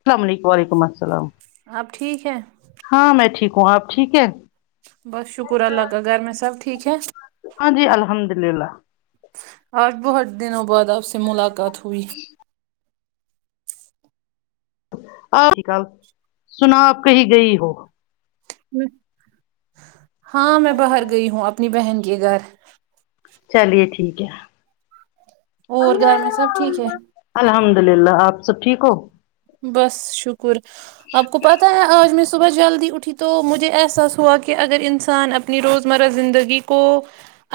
اسلام علیکم وعلیکم اسلام اپ ٹھیک ہے ہاں میں ٹھیک ہوں آپ ٹھیک ہے بس شکر اللہ کا گھر میں سب ٹھیک ہے ہاں جی الحمد اللہ آج بہت دنوں بعد آپ سے ملاقات ہوئی آپ سناؤ اپ کہی گئی ہو ہاں میں باہر گئی ہوں اپنی بہن کے گھر چلیے ٹھیک ہے اور گھر میں سب ٹھیک ہے الحمد اللہ آپ سب ٹھیک ہو بس شکر آپ کو پاتا پتا ہے آج میں صبح جلدی اٹھی تو مجھے احساس ہوا کہ اگر انسان اپنی روزمرہ زندگی کو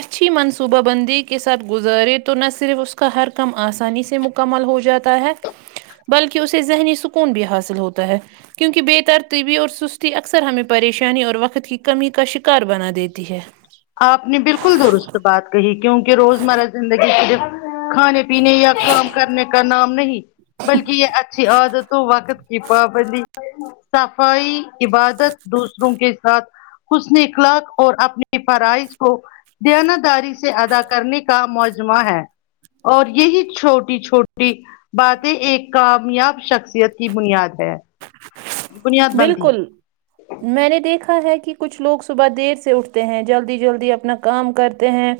اچھی منصوبہ بندی کے ساتھ گزارے تو نہ صرف اس کا ہر کم آسانی سے مو کمل ہو جاتا ہے بلکہ اسے ذہنی سکون بھی حاصل ہوتا ہے کیونکہ بے ترطیبی اور سستی اکثر ہمیں پریشانی اور وقت کی کمی کا شکار بنا دیتی ہے آپ نے بالکل درست بات کہی کیونکہ روزمرہ زندگی صرف کھانے پینے یا کام کرنے کا نام نہیں بلکہ یہ اچھی عادتوں وقت کی پابندی صفائی عبادت دوسروں کے ساتھ حسن اخلاق اور اپنی فرائض کو دیانداری سے ادا کرنے کا مجمعہ ہے اور یہی چھوٹی چھوٹی باتیں ایک کامیاب شخصیت کی بنیاد ہے بنیاد بنتی بالکل ہے میں نے دیکھا ہے کہ کچھ لوگ صبح دیر سے اٹھتے ہیں جلدی جلدی اپنا کام کرتے ہیں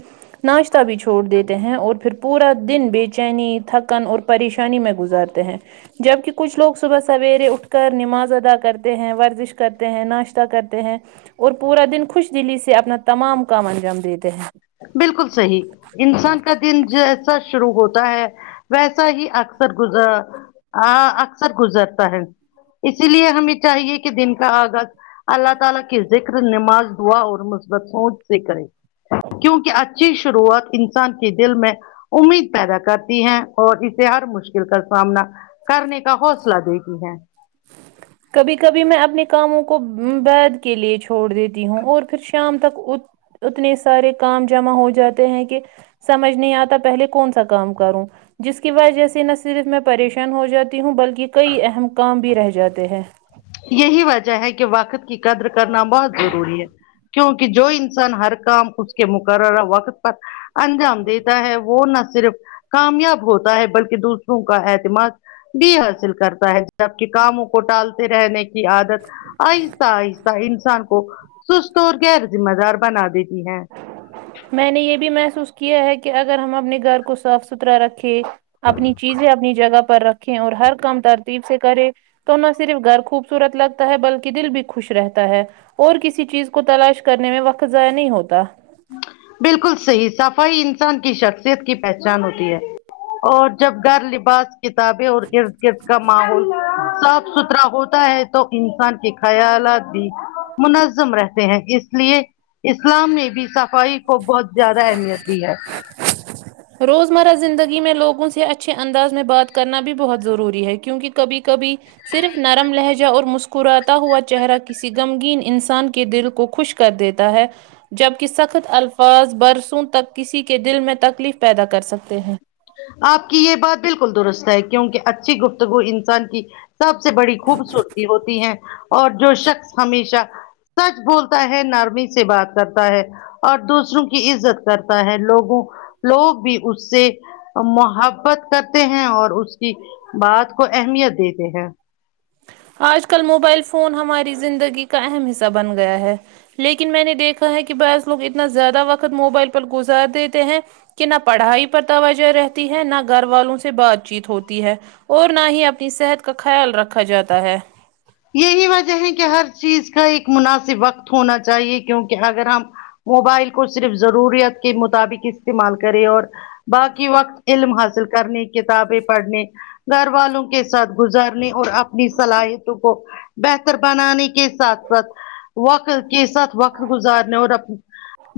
ناشتہ بھی چھوڑ دیتے ہیں اور پھر پورا دن بے چینی تھکن اور پریشانی میں گزارتے ہیں جبکہ کچھ لوگ صبح سویرے اٹھ کر نماز ادا کر کرتے ہیں ورزش کرتے ہیں ناشتہ کرتے ہیں اور پورا دن خوش دلی سے اپنا تمام کام انجام دیتے ہیں بالکل صحیح انسان کا دن جیسا شروع ہوتا ہے ویسا ہی اکثر گزرا آ اکثر گزرتا ہے اسی لیے ہمیں چاہیے کہ دن کا آغاز اللہ تعالی کی ذکر نماز دعا اور مثبت سوچ سے کرے کیونکہ اچھی شروعات انسان کی دل میں امید پیدا کرتی ہیں اور اسے ہر مشکل کا سامنا کرنے کا حوصلہ دتی ہے کبھی کبھی میں اپنے کاموں کو بیید کے لیے چھوڑ دیتی ہوں اور پھر شام تک اتنے سارے کام جمع ہو جاتے ہیں کہ سمجھ نہیں آتا پہلے کون سا کام کروں جس کی وجہ سے نہ صرف میں پریشان ہو جاتی ہوں بلکہ کئی اہم کام بھی رہ جاتے ہیں یہی وجہ ہے کہ وقت کی قدر کرنا بہت ضروری ہے کیونکہ کہ جو انسان ہر کام خود کے مقررہ وقت پر انجام دیتا ہے وہ نہ صرف کامیاب ہوتا ہے بلکہ دوسروں کا اعتماد بھی حاصل کرتا ہے جب کے کاموں کو ٹالتا تے رہنے کی عادت آہستہ آہستہ انسان کو کو سست اور غیر ذمہ دار بنا دیتی ہے میں نے یہ بھی محسوس کیا ہے کہ اگر ہم اپنے گھر کو صاف سترا رکھے اپنی چیزیں اپنی جگہ پر رکھیں اور ہر کام ترتیب سے کرے تو نہ صرف گھر خوبصورت لگتا ہے بلکہ دل بھی خوش رہتا ہے اور کسی چیز کو تلاش کرنے میں وقت ضائع نہیں ہوتا بالکل صحیح صفائی انسان کی شخصیت کی پہچان ہوتی ہے اور جب گھر لباس کتابیں اور ارد گرد کا ماحول صاف ستھرا ہوتا ہے توہ انسان کے خیالات بھی منظم رہتے ہیں اس اسلیے اسلام نے بھی صفائی کو بہت زیادہ اہمیت دی ہے روزمرہ زندگی میں لوگوں سے اچھے انداز میں بات کرنا بھی بہت ضروری ہے کیونکہ کبھی کبھی صرف نرم لہجہ اور مسکراتا ہوا چہرہ کسی غمگین انسان کے دل کو خوشک کر دیتا ہے جبکہ سخت الفاظ برسوں تک کسی کے دل میں تکلیف پیدا کر سکتے ہیں آپ کی یہ بات بالکل درست ہے کیونکہ اچھی گفتگو انسان کی سب سے بڑی خوبصورتی ہوتی ہے اور جو شخص ہمیشہ سچ بولتا ہے نرمی سے بات کرتا ہے اور دوسروں کی عزت کرتا ہے لوگوں لوگ بھی اس سے محبت کرتے ہیں اور اس کی بات کو اہمیت دیتے ہیں آج کل موبائل فون ہماری زندگی کا اہم حصہ بن گیا ہے لیکن میں نے دیکھا ہے کہ بعض لوگ اتنا زیادہ وقت موبائل پر گزار دیتے ہیں کہ نہ پڑھائی پر توجہ رہتی ہے نہ گھر والوں سے بات چیت ہوتی ہے اور نہ ہی اپنی صحت کا خیال رکھا جاتا ہے یہی وجہ ہے کہ ہر چیز کا ایک مناسب وقت ہونا چاہیے کیونکہ اگر ہم موبائل کو صرف ضروریت کے مطابق استعمال کرے اور باقی وقت علم حاصل کرنے کتابیں پڑھنے گھر والوں کے ساتھ گزارنے اور اپنی صلاحیت تو کو بہتر بنانے کے ساتھ ساتھ وقت کے ساتھ وقت گزارنے اور اپنا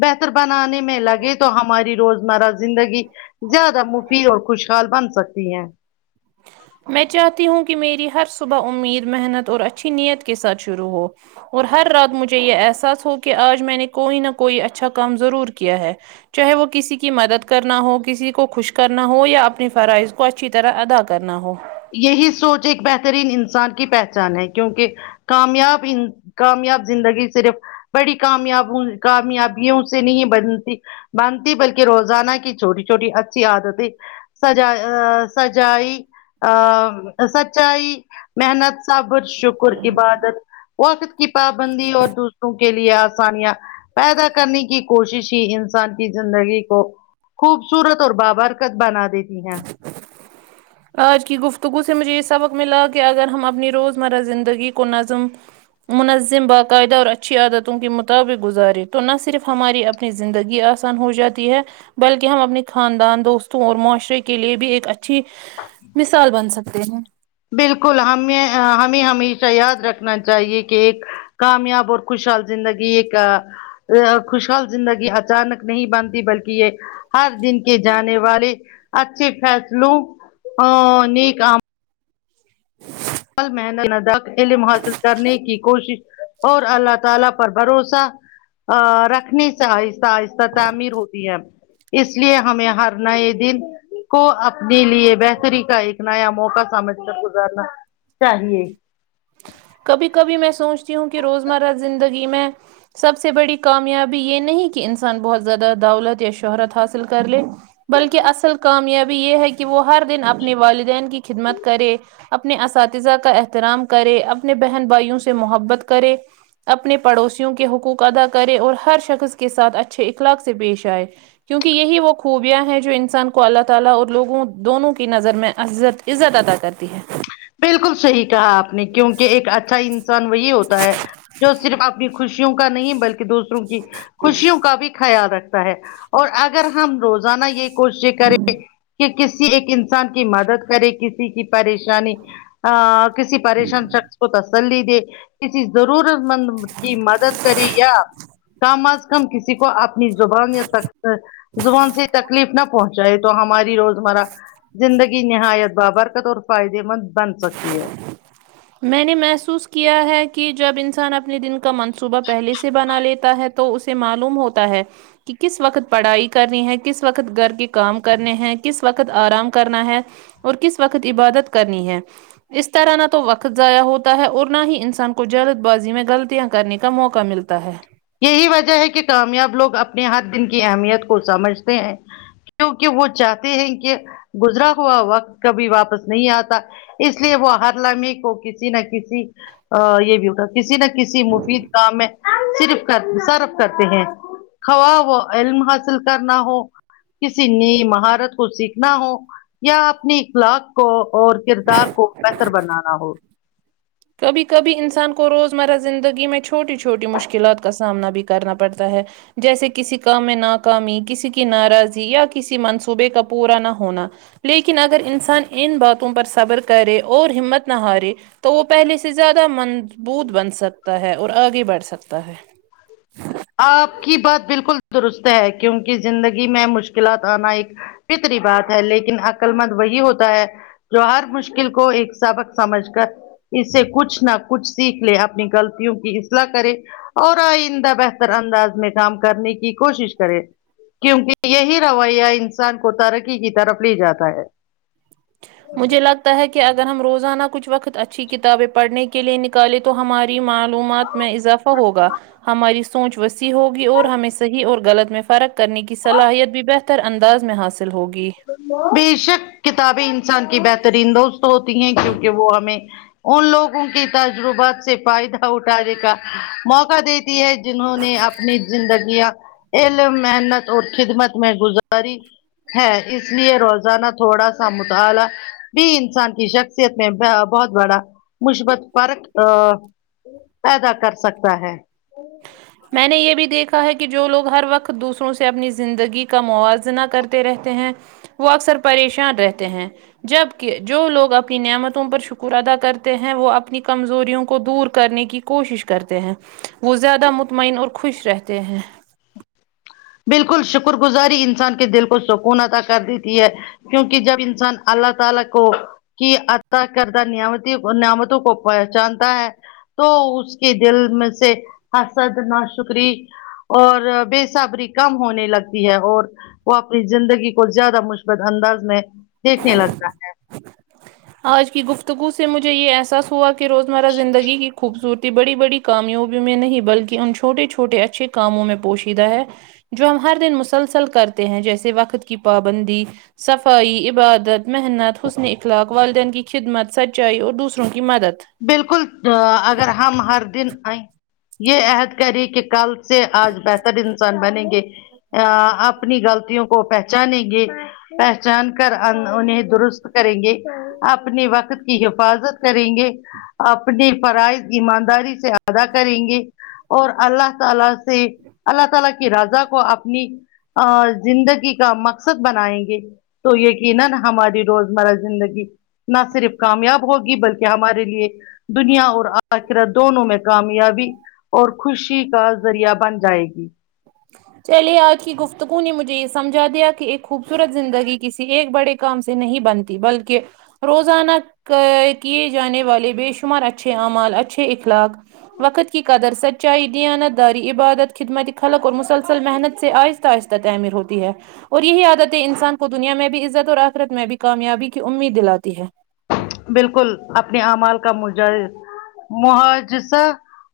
بہتر بنانے میں لگے تو ہماری روزمرہ زندگی زیادہ موفی اور خوشحال بن سکتی ہیں میں چاہتی ہوں کہ میری ہر صبح امید محنت اور اچھی نیت کے ساتھ شروع ہو اور ہر رات مجھے یہ احساس ہو کہ آج میں نے کوئی نہ کوئی اچھا کام ضرور کیا ہے چاہے وہ کسی کی مدد کرنا ہو کسی کو خوش کرنا ہو یا اپنی فرائض کو اچھی طرح ادا کرنا ہو یہی سوچ ایک بہترین انسان کی پہچان ہے کیونکہ کامیاب ان کامیاب زندگی صرف بڑی کامیاب کامیاب اس سے نہیں بنتی بنتی بلکہ روزانہ کی چھوٹی چھوٹی اچھی عادتیں سجائی سجائی ا سچائی محنت صبر شکر عبادت وقت کی پابندی اور دوسروں کے لیے آ ثانیہ پیدا کرنے کی کوشش ہی انسان کی زندگی کو خوبصورت اور بابرکت بنا دیتی ہیں آج کی گفتگو سے مجھے یے سبق ملا کی اگر ہم اپنی روز مرہ زندگی کو نظم منظم باقاعدہ اور اچھی عادتوں کے مطابق گزارے تو نہ صرف ہماری اپنی زندگی آسان ہو جاتی ہے بلکہ ہم اپنے خاندان دوستوں اور معاشرے کے لیے بھی ایک اچھی مثال بن سکتے ہیں بالکل ہمیں ہمیں ہمیشہ یاد رکھنا چاہیے کہ ایک کامیاب اور خوشحال زندگی ایک آ آ خوشحال زندگی اچانک نہیں بنتی بلکی یے ہر دن کے جانے والے اچھے فیصلوں آ نیک کام محنت علم حاصل کرنے کی کوشش اور اللہ تعالی پر بھروسہ ا رکھنے سے آہستہ آہستہ تعمیر ہوتی ہے اس لیے ہمیں ہر نئے دن کو اپنے لیے بہتری کا ایک نیا موقع سمجھ کر گزار نا چاہیے کبھی کبھی میں سوچتی ہوں کی روزمرہ زندگی میں سب سے بڑی کامیابی یے نہیں کی انسان بہت زیادہ دولت یا شہرت حاصل کر لے بلکی اصل کامیابی یے ہے کی وہ ہر دن اپنے والدین کی خدمت کرے اپنے اساتذہ کا احترام کرے اپنے بہن بھائیوں سے محبت کرے اپنے پڑوسیوں کے حقوق ادا کرے اور ہر شخص کے ساتھ اچھے اخلاق سے پیش آئے کیونکی یہی وہ خوبیاں ہیں جو انسان کو اللہ تعالی اور لوگوں دونوں کی نظر میں عزت عزت ادا کرتی ہے بالکل صحیح کہا آپ نے کیونکہ ایک اچھا انسان وہی ہوتا ہے جو صرف اپنی خوشیوں کا نہیں بلکی دوسروں کی خوشیوں کا بھی خیال رکھ تا ہے اور اگر ہم روزانہ یے کوششیں کریں کی کسی ایک انسان کی مدد کرے کسی کی پریشانی آ کسی پریشان شخص کو تسلی دے کسی ضرورت مند کی مدد کرے یا کام آس ہم کسی کو اپنی زبان یا زبان سے تکلیف نہ پہنچائے تو ہماری روز مراہ زندگی نہایت بابرکت اور فائدے مند بن سکتی ہے میں نے محسوس کیا ہے کی جب انسان اپنے دن کا منصوبہ پہلے سے بنا لیتا ہے تو اسے معلوم ہوتا ہے کی کس وقت پڑھائی کرنی ہے کس وقت گھر کے کام کرنے ہیں کس وقت آرام کرنا ہے اور کس وقت عبادت کرنی ہے اس طرح نہ تو وقت ضائع ہوتا ہے اور نہ ہی انسان کو جلد بازی میں غلطیاں کرنے کا موقع ملتا ہے یہی وجہ ہے کہ کامیاب لوگ اپنے ہر دن کی اہمیت کو سمجھتے ہیں کیونکی وہ چاہتے ہیں کہ گزرا ہوا وقت کبھی واپس نہیں آتا اس لیے وہ ہر لمحے کو کسی نہ کسی یے بھی ہوتا کسی نہ کسی مفید کام میں صرف کر صراف کرتے تے ہے خواہ و علم حاصل کرنا ہو کسی نئی مہارت کو سیکھنا ہو یا اپنے اخلاق کو اور کردار کو بہتر بنانا ہو کبھی کبھی انسان کو روزمرہ زندگی میں چھوٹی چھوٹی مشکلات کا سامنا بھی کرنا پڑتا ہے جیسے کسی کام میں ناکامی کسی کی ناراضی یا کسی منصوبے کا پورا نہ ہونا لیکن اگر انسان ان باتوں پر صبر کرے اور ہمت نہ ہارے تو وہ پہلے سے زیادہ مضبوط بن سکتا ہے اور آگے بڑھ سکتا ہے آپ کی بات بالکل درست ہے کیونکہ زندگی میں مشکلات آنا ایک فطری بات ہے لیکن عقل مند وہی ہوتا ہے جو ہر مشکل کو ایک سبق سمجھ کر اس سے کچھ نہ کچھ سیکھ لے اپنی غلطیوں کی اصلاح کرے اور آئندہ بہتر انداز میں کام کرنے کی کوشش کرے کیونکہ یہی رویہ انسان کو ترقی کی طرف لے جاتا ہے مجھے لگتا ہے کہ اگر ہم روزانہ کچھ وقت اچھی کتابیں پڑھنے کے لیے نکالیں تو ہماری معلومات میں اضافہ ہوگا ہماری سوچ وسیع ہوگی اور ہمیں صحیح اور غلط میں فرق کرنے کی صلاحیت بھی بہ تر انداز میں حاصل ہوگی بے شک کتابیں انسان کی بہترین دوست ہوتی ہیں کیونکہ وہ ہمیں ان لوگوں کے تجربات سے فائدہ اٹھانے کا موقع دی تی ہے جنہوں نے اپنی زندگیاں علم محنت اور خدمت میں گزاری ہے اس لیے روزانہ تھوڑا سا مطالعہ بھی انسان کی شخصیت میں ب بہت بڑا مثبت فرق ا پیدا کر سکتا ہے [unintelligible] میں نے یہ بھی دیکھا ہے کہ جو لوگ ہر وقت دوسروں سے اپنی زندگی کا موازنہ کرتے رہتے ہیں وہ اکثر پریشان رہتے ہیں جبکہ جو لوگ اپنی نعمتوں پر شکر ادا کرتے ہیں وہ اپنی کمزوریوں کو دور کرنے کی کوشش کرتے ہیں وہ زیادہ مطمین اور خوش رہتے ہیں بالکل شکر گزاری انسان کے دل کو سکون عطا کر دیتی ہے کیونکہ جب انسان اللہ تعالی کو کی عطا کردہ نمتی نعمتوں کو پہچانتا ہے تو اس کے دل میں سے حسد نہ شکری اور بےصبری کم ہونے لگتی ہے اور وہ اپنی زندگی کو زیادہ مثبت انداز میں دیکھنے لگتا ہے آج کی گفتگو سے مجھے یہ احساس ہوا کہ روزمرہ زندگی کی خوبصورتی بڑی بڑی کامیابیوں میں نہیں بلکہ ان چھوٹے چھوٹے اچھے کاموں میں پوشیدہ ہے جو ہم ہر دن مسلسل کرتے ہیں جیسے وقت کی پابندی صفائی عبادت محنت حسن اخلاق والدین کی خدمت سچائی اور دوسروں کی مدد بالکل اگر ہم ہر دن آئیں یہ عہد کریں کہ کل سے آج بہتر انسان بنیں گے ا اپنی غلطیوں کو پہچانیں گے پہ چان کر انہیں درست کریں گے اپنے وقت کی حفاظت کریں گے اپنی فرائض ایمانداری سے ادا کریں گے اور اللہ تعالی سے اللہ تعالی کی رضا کو اپنی اور زندگی کا مقصد بنائیں گے تو یقینا ہماری روزمرہ زندگی نہ صرف کامیاب ہوگی بلکہ ہماریے کےلیے دنیا اور آخرہ دونوں میں کامیابی اور خوشی کا ذریعہ بن جائے گی چلے آج کی گفتگو نے مجھے یہ سمجھا دیا کہ ایک خوبصورت زندگی کسی ایک بڑے کام سے نہیں بنتی بلکہ روزانہ کیے جانے والے بے شمار اچھے اعمال اچھے اخلاق وقت کی قدر سچائی دیانت داری عبادت خدمتی خلق اور مسس سل محنت سے آہستہ آہستہ تعمیر ہوتی ہے اور یہی عادتیں انسان کو دنیا میں بھی عزت اور آخرت میں بھی کامیابی کی امید دلاتی ہے بالکل اپنے اعمال کا مج محاجسہ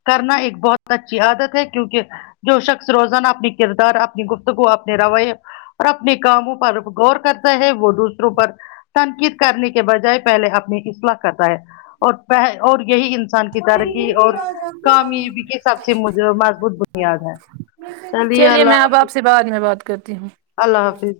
کرنا ایک بہت اچھی عادت ہے کیونکہ جو شخص روزانہ اپنی کردار اپنی گفتگو اپنے رویے اور اپنے کاموں پر غور کرتا ہے وہ دوسروں پر تنقید کرنے کے بجائے پہلے اپنی اصلاح کرتا ہے اور پ اور یہی انسان ترقی اور کامیابی کے حساب سے مجھے مضبوط بنیاد ہے چلیے میں اللہ اب حافظ آپ سے بعد میں بات کرتی ہوں اللہ حافظ